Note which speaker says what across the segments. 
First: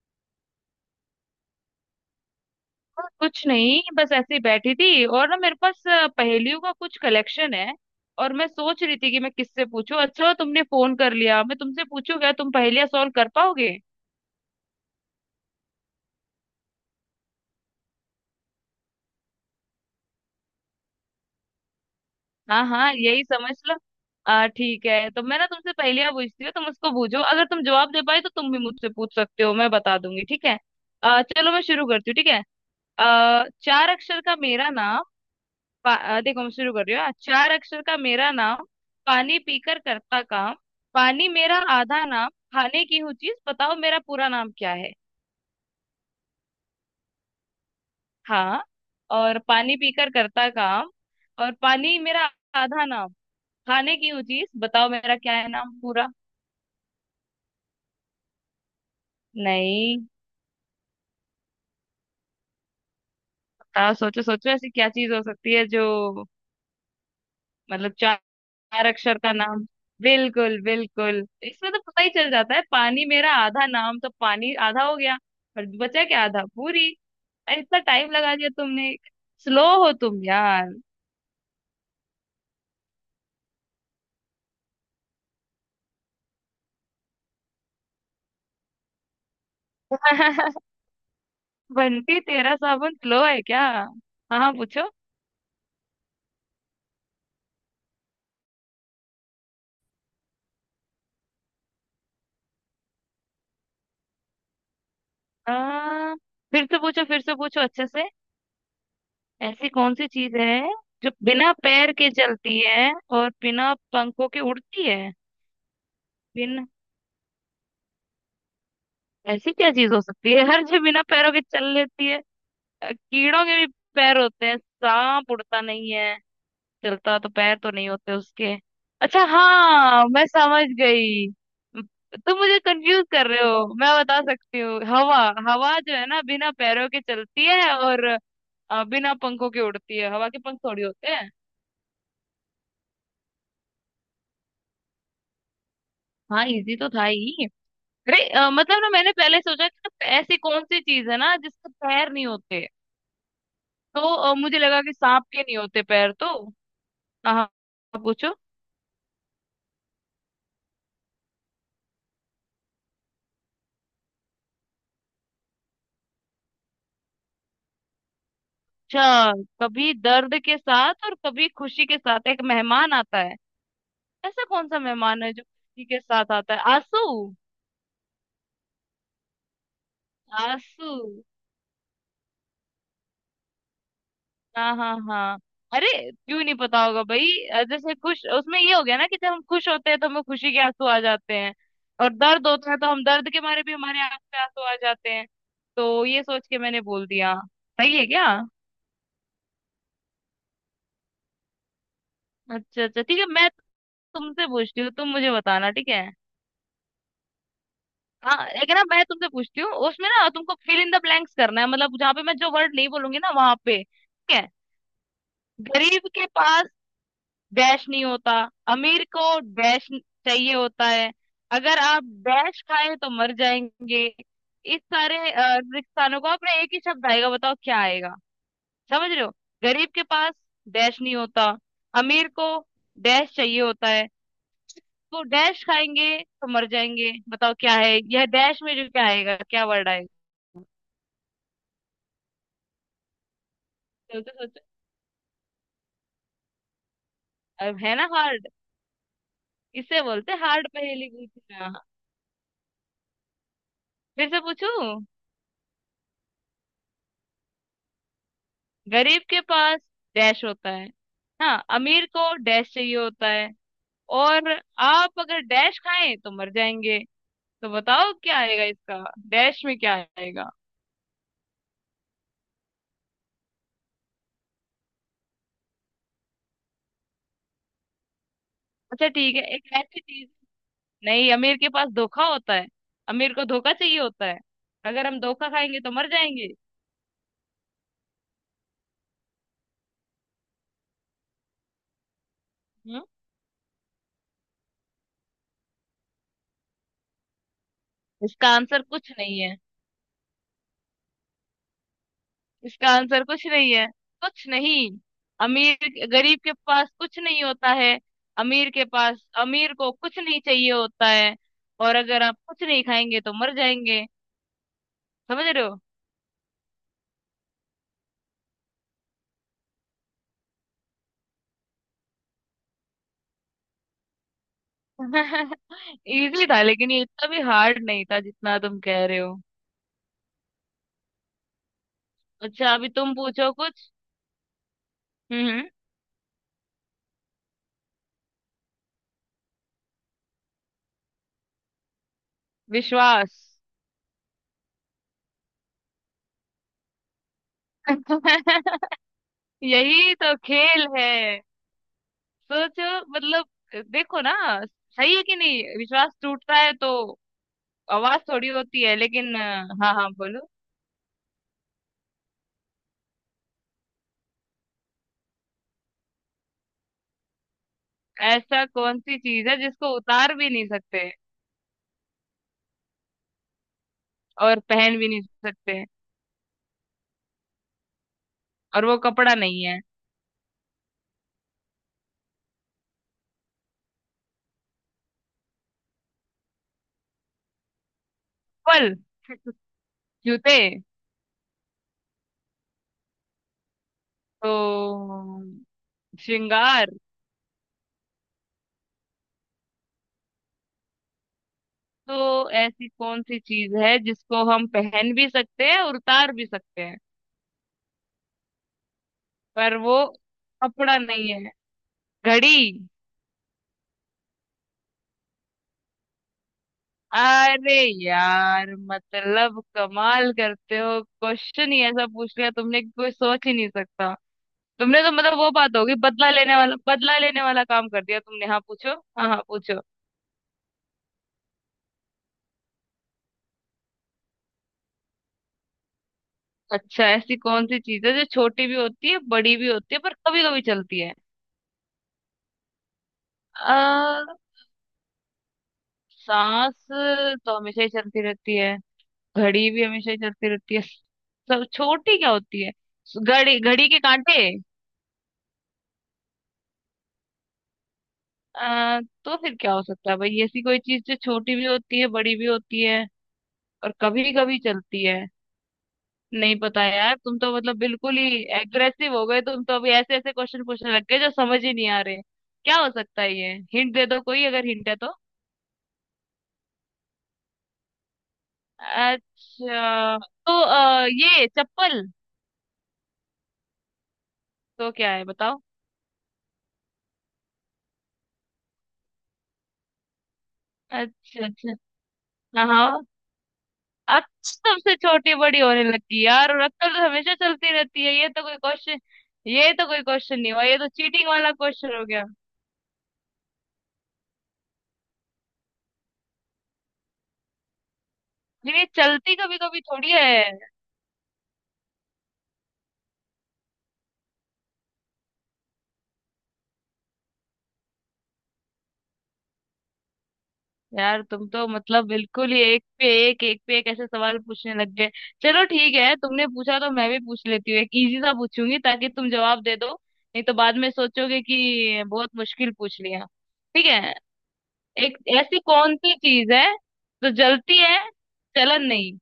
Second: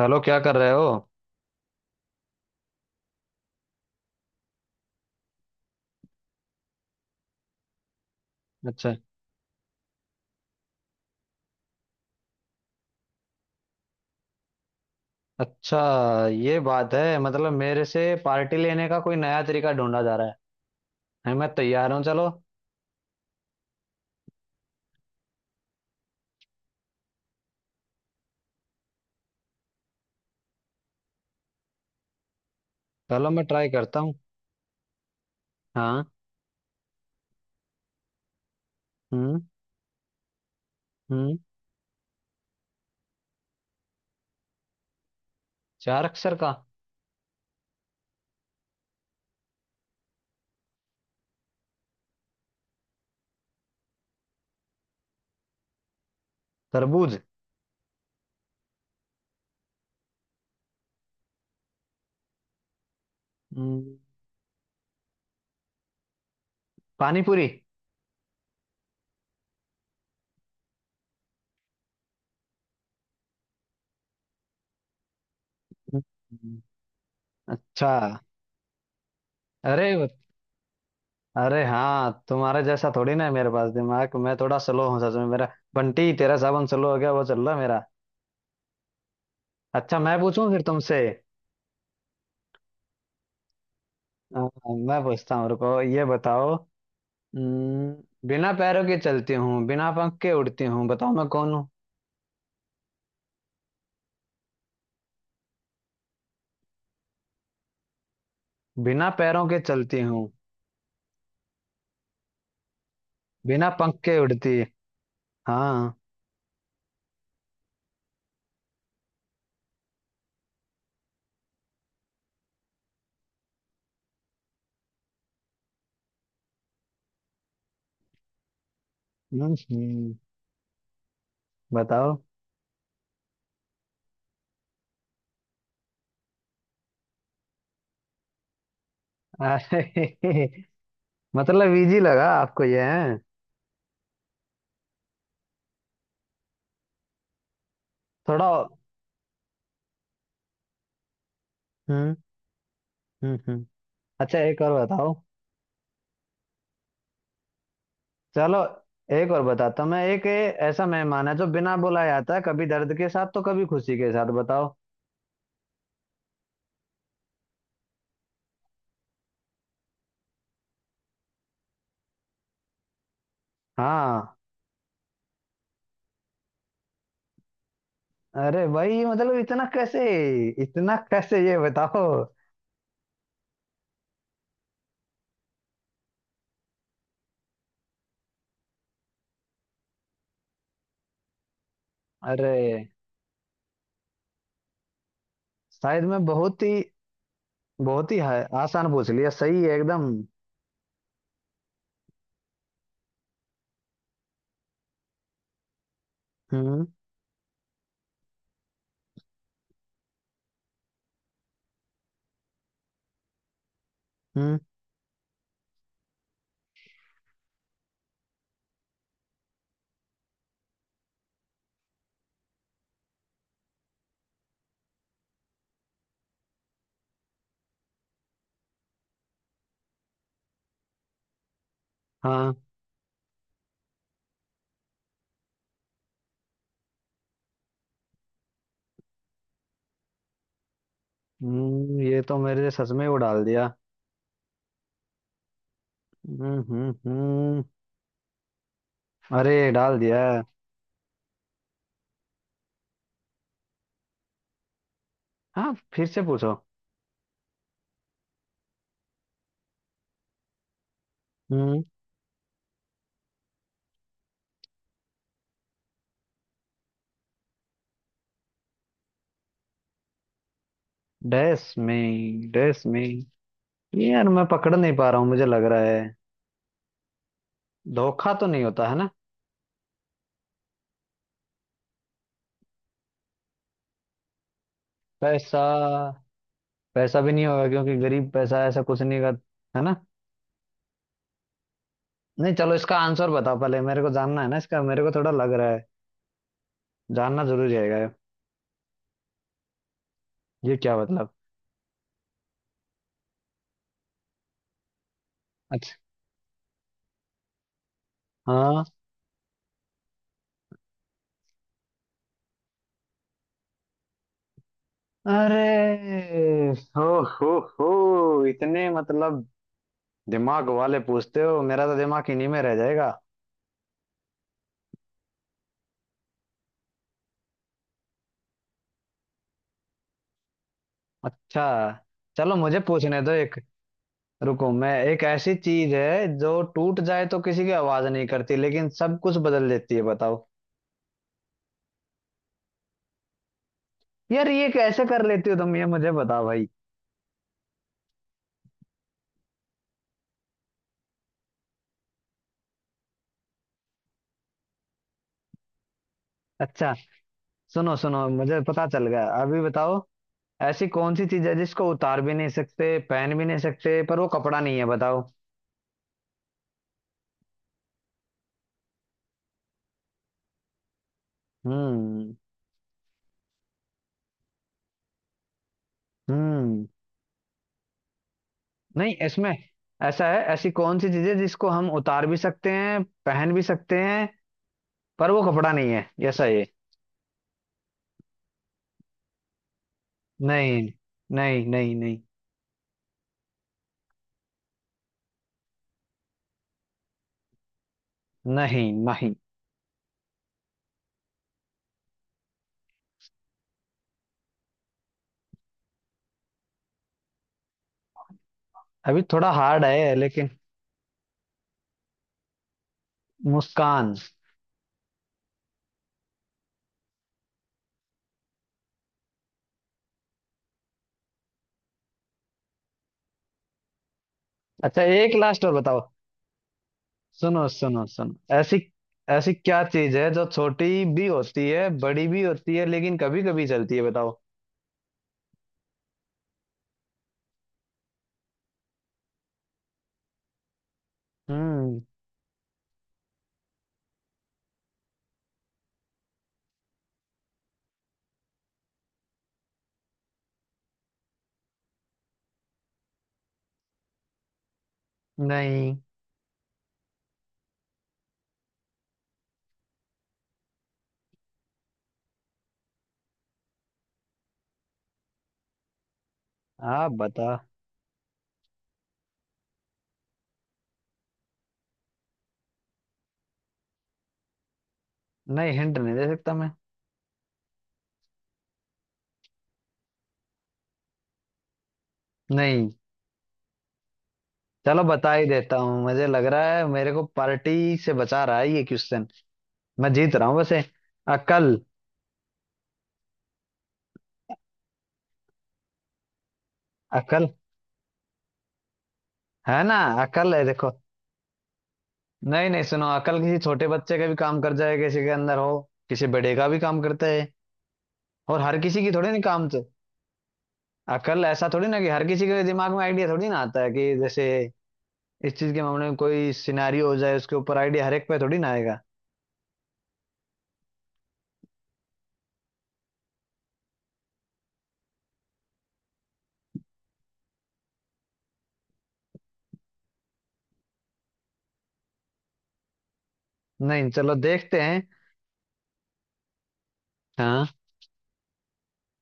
Speaker 1: Hello, क्या कर रहे हो?
Speaker 2: कुछ नहीं। बस ऐसे ही बैठी थी और ना मेरे पास पहेलियों का कुछ कलेक्शन है। और मैं सोच
Speaker 1: अच्छा।
Speaker 2: रही थी कि मैं किससे पूछूं। अच्छा हुआ तुमने फोन कर लिया। मैं तुमसे पूछूं, क्या तुम पहेलियां सॉल्व कर पाओगे?
Speaker 1: अच्छा। ये बात है, मतलब मेरे से पार्टी लेने का कोई नया तरीका ढूंढा जा रहा है। मैं तैयार हूँ, चलो।
Speaker 2: हाँ हाँ, यही समझ लो। आ ठीक है, तो मैं ना तुमसे पहेलियां पूछती हूँ। तुम उसको पूछो, अगर तुम जवाब दे पाए तो तुम भी मुझसे पूछ सकते हो, मैं बता दूंगी। ठीक है? चलो मैं शुरू करती हूँ। ठीक है?
Speaker 1: चलो मैं ट्राई
Speaker 2: चार
Speaker 1: करता हूँ।
Speaker 2: अक्षर का मेरा नाम,
Speaker 1: हाँ।
Speaker 2: देखो मैं शुरू कर रही हूँ। चार अक्षर का मेरा नाम। पानी
Speaker 1: हम्म।
Speaker 2: पीकर करता काम। पानी
Speaker 1: हम्म।
Speaker 2: मेरा आधा नाम। खाने की हूँ चीज, बताओ मेरा पूरा नाम क्या है?
Speaker 1: चार अक्षर का।
Speaker 2: हाँ। और पानी पीकर करता काम। और पानी मेरा आधा नाम। खाने की हूँ चीज, बताओ मेरा क्या है नाम पूरा?
Speaker 1: तरबूज।
Speaker 2: नहीं। बताओ,
Speaker 1: हम्म।
Speaker 2: सोचो सोचो, ऐसी क्या चीज हो सकती है जो।
Speaker 1: पानी पूरी।
Speaker 2: मतलब चार, चार अक्षर का नाम। बिल्कुल बिल्कुल। इसमें तो पता ही चल जाता है, पानी मेरा आधा नाम, तो पानी आधा हो गया और बचा क्या? आधा
Speaker 1: हम्म।
Speaker 2: पूरी। अरे इतना टाइम
Speaker 1: अच्छा।
Speaker 2: लगा दिया तुमने। स्लो हो
Speaker 1: अरे।
Speaker 2: तुम यार।
Speaker 1: अरे हाँ, तुम्हारे जैसा थोड़ी ना है मेरे पास दिमाग, मैं थोड़ा स्लो हूँ सच में। मेरा बंटी तेरा साबुन स्लो हो गया, वो चल रहा है मेरा। अच्छा मैं पूछूं फिर तुमसे।
Speaker 2: बंटी तेरा साबुन स्लो है क्या? हाँ
Speaker 1: हाँ,
Speaker 2: हाँ, पूछो।
Speaker 1: मैं पूछता हूँ, रुको, ये बताओ। हम्म, बिना पैरों के चलती हूँ, बिना पंख के उड़ती हूँ, बताओ मैं कौन हूँ।
Speaker 2: आ, फिर से पूछो, फिर से पूछो अच्छे से।
Speaker 1: बिना पैरों के
Speaker 2: ऐसी कौन
Speaker 1: चलती
Speaker 2: सी
Speaker 1: हूँ,
Speaker 2: चीज है जो बिना पैर के चलती है और
Speaker 1: बिना
Speaker 2: बिना
Speaker 1: पंख के
Speaker 2: पंखों के
Speaker 1: उड़ती।
Speaker 2: उड़ती है?
Speaker 1: हाँ।
Speaker 2: बिन ऐसी क्या चीज हो सकती है हर, जो बिना पैरों के चल लेती है। कीड़ों के भी पैर होते हैं, सांप उड़ता नहीं है। चलता, तो पैर तो नहीं होते उसके। अच्छा
Speaker 1: हम्म।
Speaker 2: हाँ, मैं समझ गई।
Speaker 1: बताओ।
Speaker 2: तुम मुझे कंफ्यूज कर रहे हो, मैं बता सकती हूँ, हवा। हवा जो है ना, बिना पैरों के चलती है और बिना पंखों के उड़ती है। हवा के
Speaker 1: अरे
Speaker 2: पंख थोड़ी होते हैं।
Speaker 1: मतलब इजी लगा आपको ये है।
Speaker 2: हाँ, इजी तो था ही। अरे
Speaker 1: थोड़ा।
Speaker 2: मतलब ना, मैंने पहले सोचा कि ना ऐसी कौन सी चीज है ना जिसके पैर
Speaker 1: हम्म।
Speaker 2: नहीं होते।
Speaker 1: हम्म। हम्म।
Speaker 2: तो
Speaker 1: अच्छा,
Speaker 2: मुझे
Speaker 1: एक और
Speaker 2: लगा कि
Speaker 1: बताओ।
Speaker 2: सांप के नहीं होते पैर तो। हाँ हाँ, पूछो।
Speaker 1: चलो एक और बताता हूँ मैं। एक ऐसा मेहमान है जो बिना बुलाए आता है, कभी दर्द के साथ तो कभी खुशी के साथ, बताओ।
Speaker 2: अच्छा, कभी दर्द के साथ और कभी खुशी के साथ एक मेहमान आता है।
Speaker 1: हाँ।
Speaker 2: ऐसा कौन सा मेहमान है जो खुशी के साथ आता है? आंसू।
Speaker 1: अरे भाई मतलब इतना कैसे,
Speaker 2: आंसू।
Speaker 1: इतना कैसे ये बताओ।
Speaker 2: हाँ हाँ हाँ। अरे क्यों नहीं पता होगा भाई। जैसे खुश, उसमें ये हो गया ना कि जब हम खुश होते हैं तो हमें खुशी के आंसू आ जाते हैं। और दर्द
Speaker 1: अरे
Speaker 2: होता है तो हम दर्द के मारे भी, हमारे आंख पे आंसू आ जाते हैं।
Speaker 1: शायद
Speaker 2: तो ये
Speaker 1: मैं
Speaker 2: सोच के
Speaker 1: बहुत ही,
Speaker 2: मैंने बोल दिया। सही है
Speaker 1: बहुत ही
Speaker 2: क्या?
Speaker 1: है, आसान पूछ लिया, सही है एकदम।
Speaker 2: अच्छा अच्छा, ठीक है। मैं तुमसे पूछती हूँ, तुम मुझे बताना। ठीक है?
Speaker 1: हम्म।
Speaker 2: हाँ, लेकिन ना मैं तुमसे पूछती हूँ उसमें ना तुमको फिल इन द ब्लैंक्स करना है, मतलब जहाँ पे मैं जो वर्ड नहीं बोलूंगी ना वहां पे। ठीक है?
Speaker 1: हम्म।
Speaker 2: गरीब के पास डैश नहीं होता। अमीर को डैश चाहिए होता है। अगर आप डैश खाएं तो मर जाएंगे। इस सारे रिक्सानों को अपने एक ही शब्द आएगा, बताओ क्या आएगा? समझ रहे हो? गरीब के पास डैश नहीं होता। अमीर को
Speaker 1: हाँ।
Speaker 2: डैश चाहिए होता है। तो डैश खाएंगे तो मर जाएंगे। बताओ क्या है यह डैश में जो, क्या आएगा, क्या वर्ड आएगा?
Speaker 1: हम्म, ये तो मेरे सच में वो डाल दिया।
Speaker 2: सोचो।
Speaker 1: हम्म। हम्म। हम्म।
Speaker 2: अब है ना हार्ड?
Speaker 1: अरे डाल
Speaker 2: इसे
Speaker 1: दिया।
Speaker 2: बोलते हैं हार्ड पहेली पूछना। फिर से पूछूं?
Speaker 1: हाँ फिर से पूछो।
Speaker 2: गरीब के पास डैश होता है। हाँ,
Speaker 1: हम्म।
Speaker 2: अमीर को डैश चाहिए होता है। और आप अगर डैश खाएं तो मर जाएंगे। तो बताओ क्या आएगा इसका? डैश में क्या आएगा?
Speaker 1: डैश में, डैश में, ये यार मैं पकड़ नहीं पा रहा हूँ, मुझे लग रहा है धोखा तो नहीं होता है ना?
Speaker 2: अच्छा ठीक है, एक ऐसी चीज। नहीं, अमीर के पास धोखा होता है। अमीर को धोखा चाहिए होता है। अगर हम धोखा
Speaker 1: पैसा।
Speaker 2: खाएंगे तो मर जाएंगे।
Speaker 1: पैसा भी नहीं होगा क्योंकि गरीब पैसा ऐसा कुछ नहीं का, है ना? नहीं, चलो इसका
Speaker 2: हम्म।
Speaker 1: आंसर बताओ पहले, मेरे को जानना है ना इसका, मेरे को थोड़ा लग रहा है जानना जरूरी रहेगा।
Speaker 2: इसका आंसर कुछ नहीं है।
Speaker 1: ये क्या मतलब?
Speaker 2: इसका आंसर कुछ नहीं है। कुछ नहीं।
Speaker 1: अच्छा।
Speaker 2: अमीर गरीब के पास कुछ नहीं होता है। अमीर
Speaker 1: हाँ।
Speaker 2: के पास, अमीर को कुछ नहीं चाहिए होता है। और अगर आप कुछ नहीं खाएंगे तो मर जाएंगे। समझ रहे हो?
Speaker 1: अरे। हो हो हो इतने मतलब दिमाग वाले पूछते हो, मेरा तो दिमाग इन्हीं में रह जाएगा।
Speaker 2: इजी था, लेकिन ये इतना भी हार्ड नहीं था जितना तुम कह रहे हो।
Speaker 1: अच्छा, चलो
Speaker 2: अच्छा,
Speaker 1: मुझे
Speaker 2: अभी तुम
Speaker 1: पूछने दो
Speaker 2: पूछो
Speaker 1: एक।
Speaker 2: कुछ।
Speaker 1: रुको। मैं एक,
Speaker 2: हम्म
Speaker 1: ऐसी
Speaker 2: हम्म,
Speaker 1: चीज है जो टूट जाए तो किसी की आवाज नहीं करती लेकिन सब कुछ बदल देती है, बताओ।
Speaker 2: विश्वास।
Speaker 1: यार ये कैसे कर लेती हो तुम, ये मुझे बताओ भाई।
Speaker 2: यही तो खेल है। सोचो मतलब। देखो ना। सही है कि नहीं, विश्वास टूटता है तो
Speaker 1: अच्छा, सुनो, सुनो
Speaker 2: आवाज थोड़ी
Speaker 1: मुझे
Speaker 2: होती
Speaker 1: पता
Speaker 2: है,
Speaker 1: चल गया,
Speaker 2: लेकिन
Speaker 1: अभी
Speaker 2: हाँ
Speaker 1: बताओ।
Speaker 2: हाँ, बोलो।
Speaker 1: ऐसी कौन सी चीज है जिसको उतार भी नहीं सकते, पहन भी नहीं सकते, पर वो कपड़ा नहीं है, बताओ।
Speaker 2: ऐसा कौन सी चीज है जिसको उतार भी नहीं सकते
Speaker 1: हम्म।
Speaker 2: और पहन भी नहीं सकते
Speaker 1: हम्म।
Speaker 2: और वो
Speaker 1: नहीं,
Speaker 2: कपड़ा
Speaker 1: इसमें
Speaker 2: नहीं है?
Speaker 1: ऐसा है, ऐसी कौन सी चीज है जिसको हम उतार भी सकते हैं, पहन भी सकते हैं, पर वो कपड़ा नहीं है, ऐसा ये।
Speaker 2: फल। जूते।
Speaker 1: नहीं, नहीं, नहीं। नहीं,
Speaker 2: तो श्रृंगार।
Speaker 1: नहीं, नहीं।
Speaker 2: तो ऐसी कौन सी चीज है जिसको हम पहन भी सकते हैं और उतार भी सकते हैं
Speaker 1: अभी थोड़ा
Speaker 2: पर
Speaker 1: हार्ड
Speaker 2: वो
Speaker 1: है लेकिन।
Speaker 2: कपड़ा नहीं है? घड़ी।
Speaker 1: मुस्कान।
Speaker 2: अरे यार, मतलब कमाल करते हो, क्वेश्चन ही ऐसा पूछ लिया तुमने कि कोई सोच ही नहीं सकता। तुमने
Speaker 1: अच्छा,
Speaker 2: तो
Speaker 1: एक
Speaker 2: मतलब वो
Speaker 1: लास्ट और
Speaker 2: बात होगी,
Speaker 1: बताओ।
Speaker 2: बदला लेने वाला, बदला लेने
Speaker 1: सुनो,
Speaker 2: वाला काम
Speaker 1: सुनो,
Speaker 2: कर दिया तुमने।
Speaker 1: सुनो,
Speaker 2: हाँ
Speaker 1: ऐसी,
Speaker 2: पूछो, हाँ हाँ
Speaker 1: ऐसी
Speaker 2: पूछो।
Speaker 1: क्या चीज है जो छोटी भी होती है, बड़ी भी होती है, लेकिन कभी कभी चलती है, बताओ।
Speaker 2: अच्छा, ऐसी कौन सी चीज है जो छोटी भी होती है, बड़ी भी होती है, पर कभी कभी चलती है?
Speaker 1: हम्म।
Speaker 2: आ, सांस तो हमेशा ही चलती रहती है। घड़ी भी हमेशा ही चलती रहती है, सब छोटी क्या होती है? घड़ी, घड़ी के कांटे।
Speaker 1: नहीं।
Speaker 2: आ, तो फिर क्या हो सकता है भाई? ऐसी कोई चीज जो छोटी भी होती है, बड़ी भी होती है और कभी कभी चलती है। नहीं पता
Speaker 1: आप
Speaker 2: यार, तुम
Speaker 1: बता।
Speaker 2: तो मतलब बिल्कुल ही एग्रेसिव हो गए, तुम तो अभी ऐसे ऐसे क्वेश्चन पूछने लग गए जो समझ ही नहीं आ रहे। क्या हो सकता है ये? हिंट दे दो कोई, अगर हिंट है तो।
Speaker 1: नहीं, हिंट नहीं दे सकता मैं।
Speaker 2: अच्छा। तो ये चप्पल।
Speaker 1: नहीं,
Speaker 2: तो
Speaker 1: चलो
Speaker 2: क्या है
Speaker 1: बता ही
Speaker 2: बताओ।
Speaker 1: देता हूँ, मुझे लग रहा है मेरे को पार्टी से बचा रहा है ये क्वेश्चन। मैं जीत रहा हूँ वैसे।
Speaker 2: अच्छा अच्छा।
Speaker 1: अकल।
Speaker 2: हाँ हाँ। अब सबसे छोटी, बड़ी होने लगी यार, और अक्कल तो हमेशा
Speaker 1: अकल।
Speaker 2: चलती रहती है, ये तो कोई क्वेश्चन। ये
Speaker 1: है
Speaker 2: तो
Speaker 1: ना?
Speaker 2: कोई क्वेश्चन नहीं
Speaker 1: अकल है,
Speaker 2: हुआ, ये तो
Speaker 1: देखो।
Speaker 2: चीटिंग वाला क्वेश्चन हो गया।
Speaker 1: नहीं नहीं, सुनो, अकल किसी छोटे बच्चे का भी काम कर जाए, किसी के अंदर हो, किसी बड़े का भी काम करता है, और हर
Speaker 2: लेकिन ये
Speaker 1: किसी की थोड़ी
Speaker 2: चलती
Speaker 1: ना
Speaker 2: कभी
Speaker 1: काम
Speaker 2: कभी
Speaker 1: तो।
Speaker 2: थोड़ी है।
Speaker 1: अकल ऐसा थोड़ी ना कि हर किसी के दिमाग में आइडिया थोड़ी ना आता है, कि जैसे इस चीज के मामले में कोई सिनारियो हो जाए उसके ऊपर आइडिया हर एक पे थोड़ी ना आएगा।
Speaker 2: यार, तुम तो मतलब बिल्कुल ही एक पे एक ऐसे सवाल पूछने लग गए। चलो ठीक है, तुमने पूछा तो मैं भी पूछ लेती हूँ। एक इजी सा पूछूंगी ताकि तुम जवाब दे दो, नहीं तो बाद में सोचोगे कि बहुत मुश्किल पूछ लिया। ठीक
Speaker 1: नहीं,
Speaker 2: है।
Speaker 1: चलो देखते हैं।
Speaker 2: एक ऐसी कौन सी चीज है जो
Speaker 1: हाँ।
Speaker 2: जलती है, जलन नहीं,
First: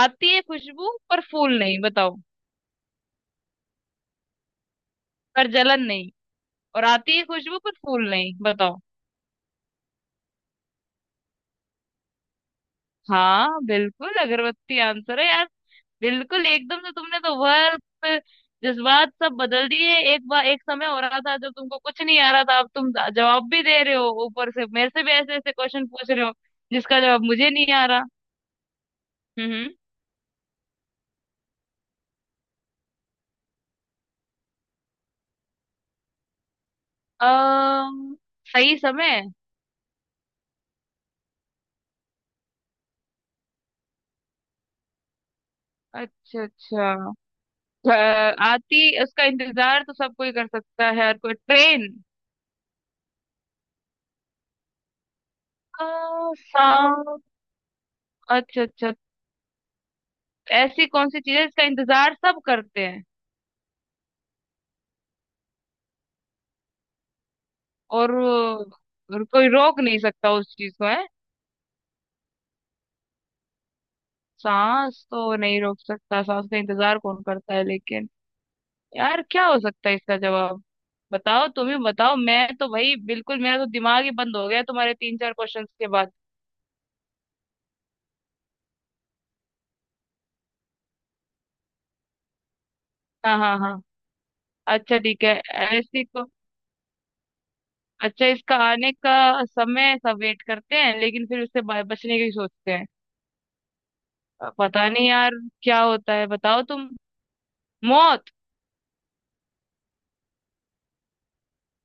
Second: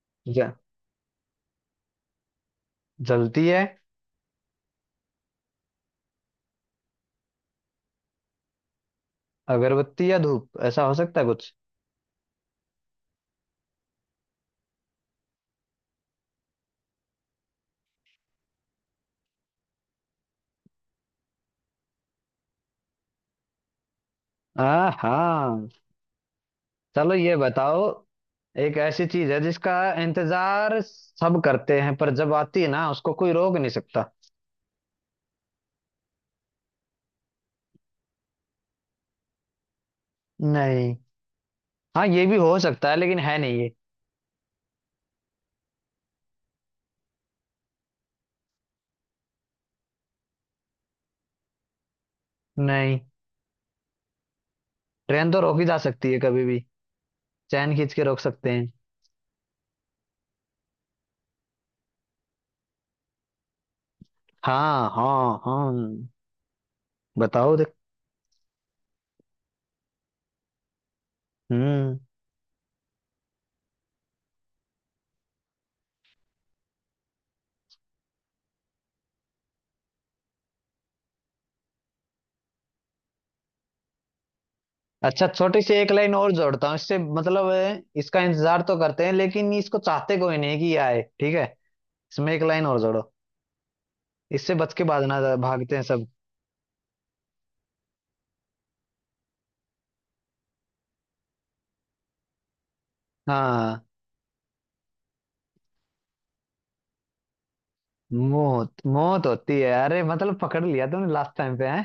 Speaker 2: आती है
Speaker 1: ज-
Speaker 2: खुशबू पर फूल नहीं, बताओ।
Speaker 1: जलती है।
Speaker 2: पर जलन नहीं, और आती है खुशबू पर फूल नहीं, बताओ।
Speaker 1: अगरबत्ती या धूप, ऐसा हो सकता है कुछ।
Speaker 2: हाँ बिल्कुल, अगरबत्ती आंसर है यार। बिल्कुल एकदम से, तुमने तो वर्ब, जज्बात सब बदल दिए। एक बार एक समय हो रहा था जब तुमको कुछ नहीं आ रहा था, अब तुम जवाब भी दे रहे हो, ऊपर से मेरे
Speaker 1: हाँ,
Speaker 2: से भी ऐसे ऐसे
Speaker 1: हाँ।
Speaker 2: क्वेश्चन पूछ रहे हो, जिसका
Speaker 1: चलो
Speaker 2: जवाब
Speaker 1: ये
Speaker 2: मुझे नहीं
Speaker 1: बताओ,
Speaker 2: आ रहा।
Speaker 1: एक ऐसी चीज है
Speaker 2: हम्म।
Speaker 1: जिसका इंतजार सब करते हैं पर जब आती है ना उसको कोई रोक नहीं सकता।
Speaker 2: अम्म, सही समय।
Speaker 1: नहीं। हाँ, ये भी हो सकता है लेकिन है नहीं ये।
Speaker 2: अच्छा अच्छा। अ, आती, उसका इंतजार तो सब कोई कर सकता है, हर कोई। ट्रेन।
Speaker 1: नहीं, ट्रेन तो रोकी जा
Speaker 2: अ,
Speaker 1: सकती है कभी भी,
Speaker 2: सा।
Speaker 1: चैन खींच के रोक सकते
Speaker 2: अच्छा
Speaker 1: हैं।
Speaker 2: अच्छा, ऐसी कौन सी चीज है जिसका इंतजार सब करते हैं?
Speaker 1: हाँ, हाँ, हाँ, बताओ देख।
Speaker 2: और कोई रोक नहीं सकता उस चीज को, है?
Speaker 1: हम्म।
Speaker 2: सांस तो नहीं रोक सकता, सांस का इंतजार कौन करता है लेकिन। यार क्या हो सकता है इसका जवाब? बताओ, तुम ही बताओ, मैं तो भाई बिल्कुल, मेरा तो दिमाग ही बंद हो गया तुम्हारे तीन
Speaker 1: अच्छा,
Speaker 2: चार
Speaker 1: छोटी
Speaker 2: क्वेश्चंस
Speaker 1: सी
Speaker 2: के
Speaker 1: एक
Speaker 2: बाद।
Speaker 1: लाइन और जोड़ता हूँ इससे, मतलब है, इसका इंतजार तो करते हैं लेकिन इसको चाहते कोई नहीं कि ये आए, ठीक है? इसमें एक लाइन और जोड़ो,
Speaker 2: हाँ हाँ हाँ।
Speaker 1: इससे बच के
Speaker 2: अच्छा
Speaker 1: भागना,
Speaker 2: ठीक है।
Speaker 1: भागते हैं
Speaker 2: ऐसी
Speaker 1: सब।
Speaker 2: को अच्छा, इसका आने का समय सब वेट करते हैं, लेकिन फिर उससे बचने की सोचते हैं।
Speaker 1: हाँ।
Speaker 2: पता नहीं यार। क्या होता है, बताओ तुम। मौत।
Speaker 1: मौत। मौत होती है, अरे मतलब पकड़ लिया तुमने लास्ट टाइम पे है।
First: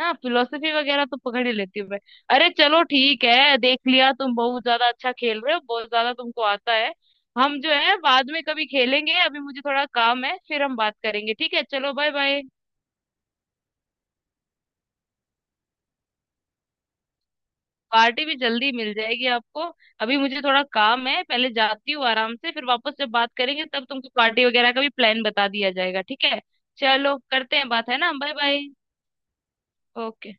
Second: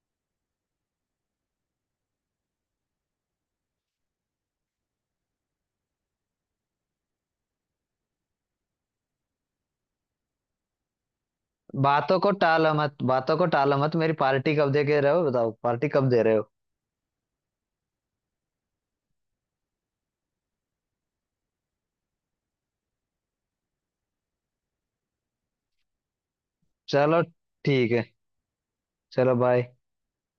Speaker 2: हाँ, फिलोसफी वगैरह तो पकड़ ही लेती हूँ मैं। अरे चलो ठीक है, देख लिया तुम बहुत ज्यादा अच्छा खेल रहे हो, बहुत ज्यादा तुमको आता है। हम जो है बाद में कभी खेलेंगे, अभी मुझे थोड़ा काम है, फिर हम बात करेंगे ठीक है? चलो बाय
Speaker 1: बातों को
Speaker 2: बाय।
Speaker 1: टालो मत, बातों को टालो मत, मेरी पार्टी कब दे के रहे हो बताओ, पार्टी कब दे रहे हो?
Speaker 2: पार्टी भी जल्दी मिल जाएगी आपको। अभी मुझे थोड़ा काम है, पहले जाती हूँ आराम से, फिर वापस जब बात करेंगे तब तुमको पार्टी वगैरह का भी प्लान बता दिया जाएगा, ठीक है? चलो,
Speaker 1: चलो।
Speaker 2: करते हैं बात,
Speaker 1: ठीक
Speaker 2: है
Speaker 1: है।
Speaker 2: ना? Bye bye.
Speaker 1: चलो, बाय।
Speaker 2: ओके।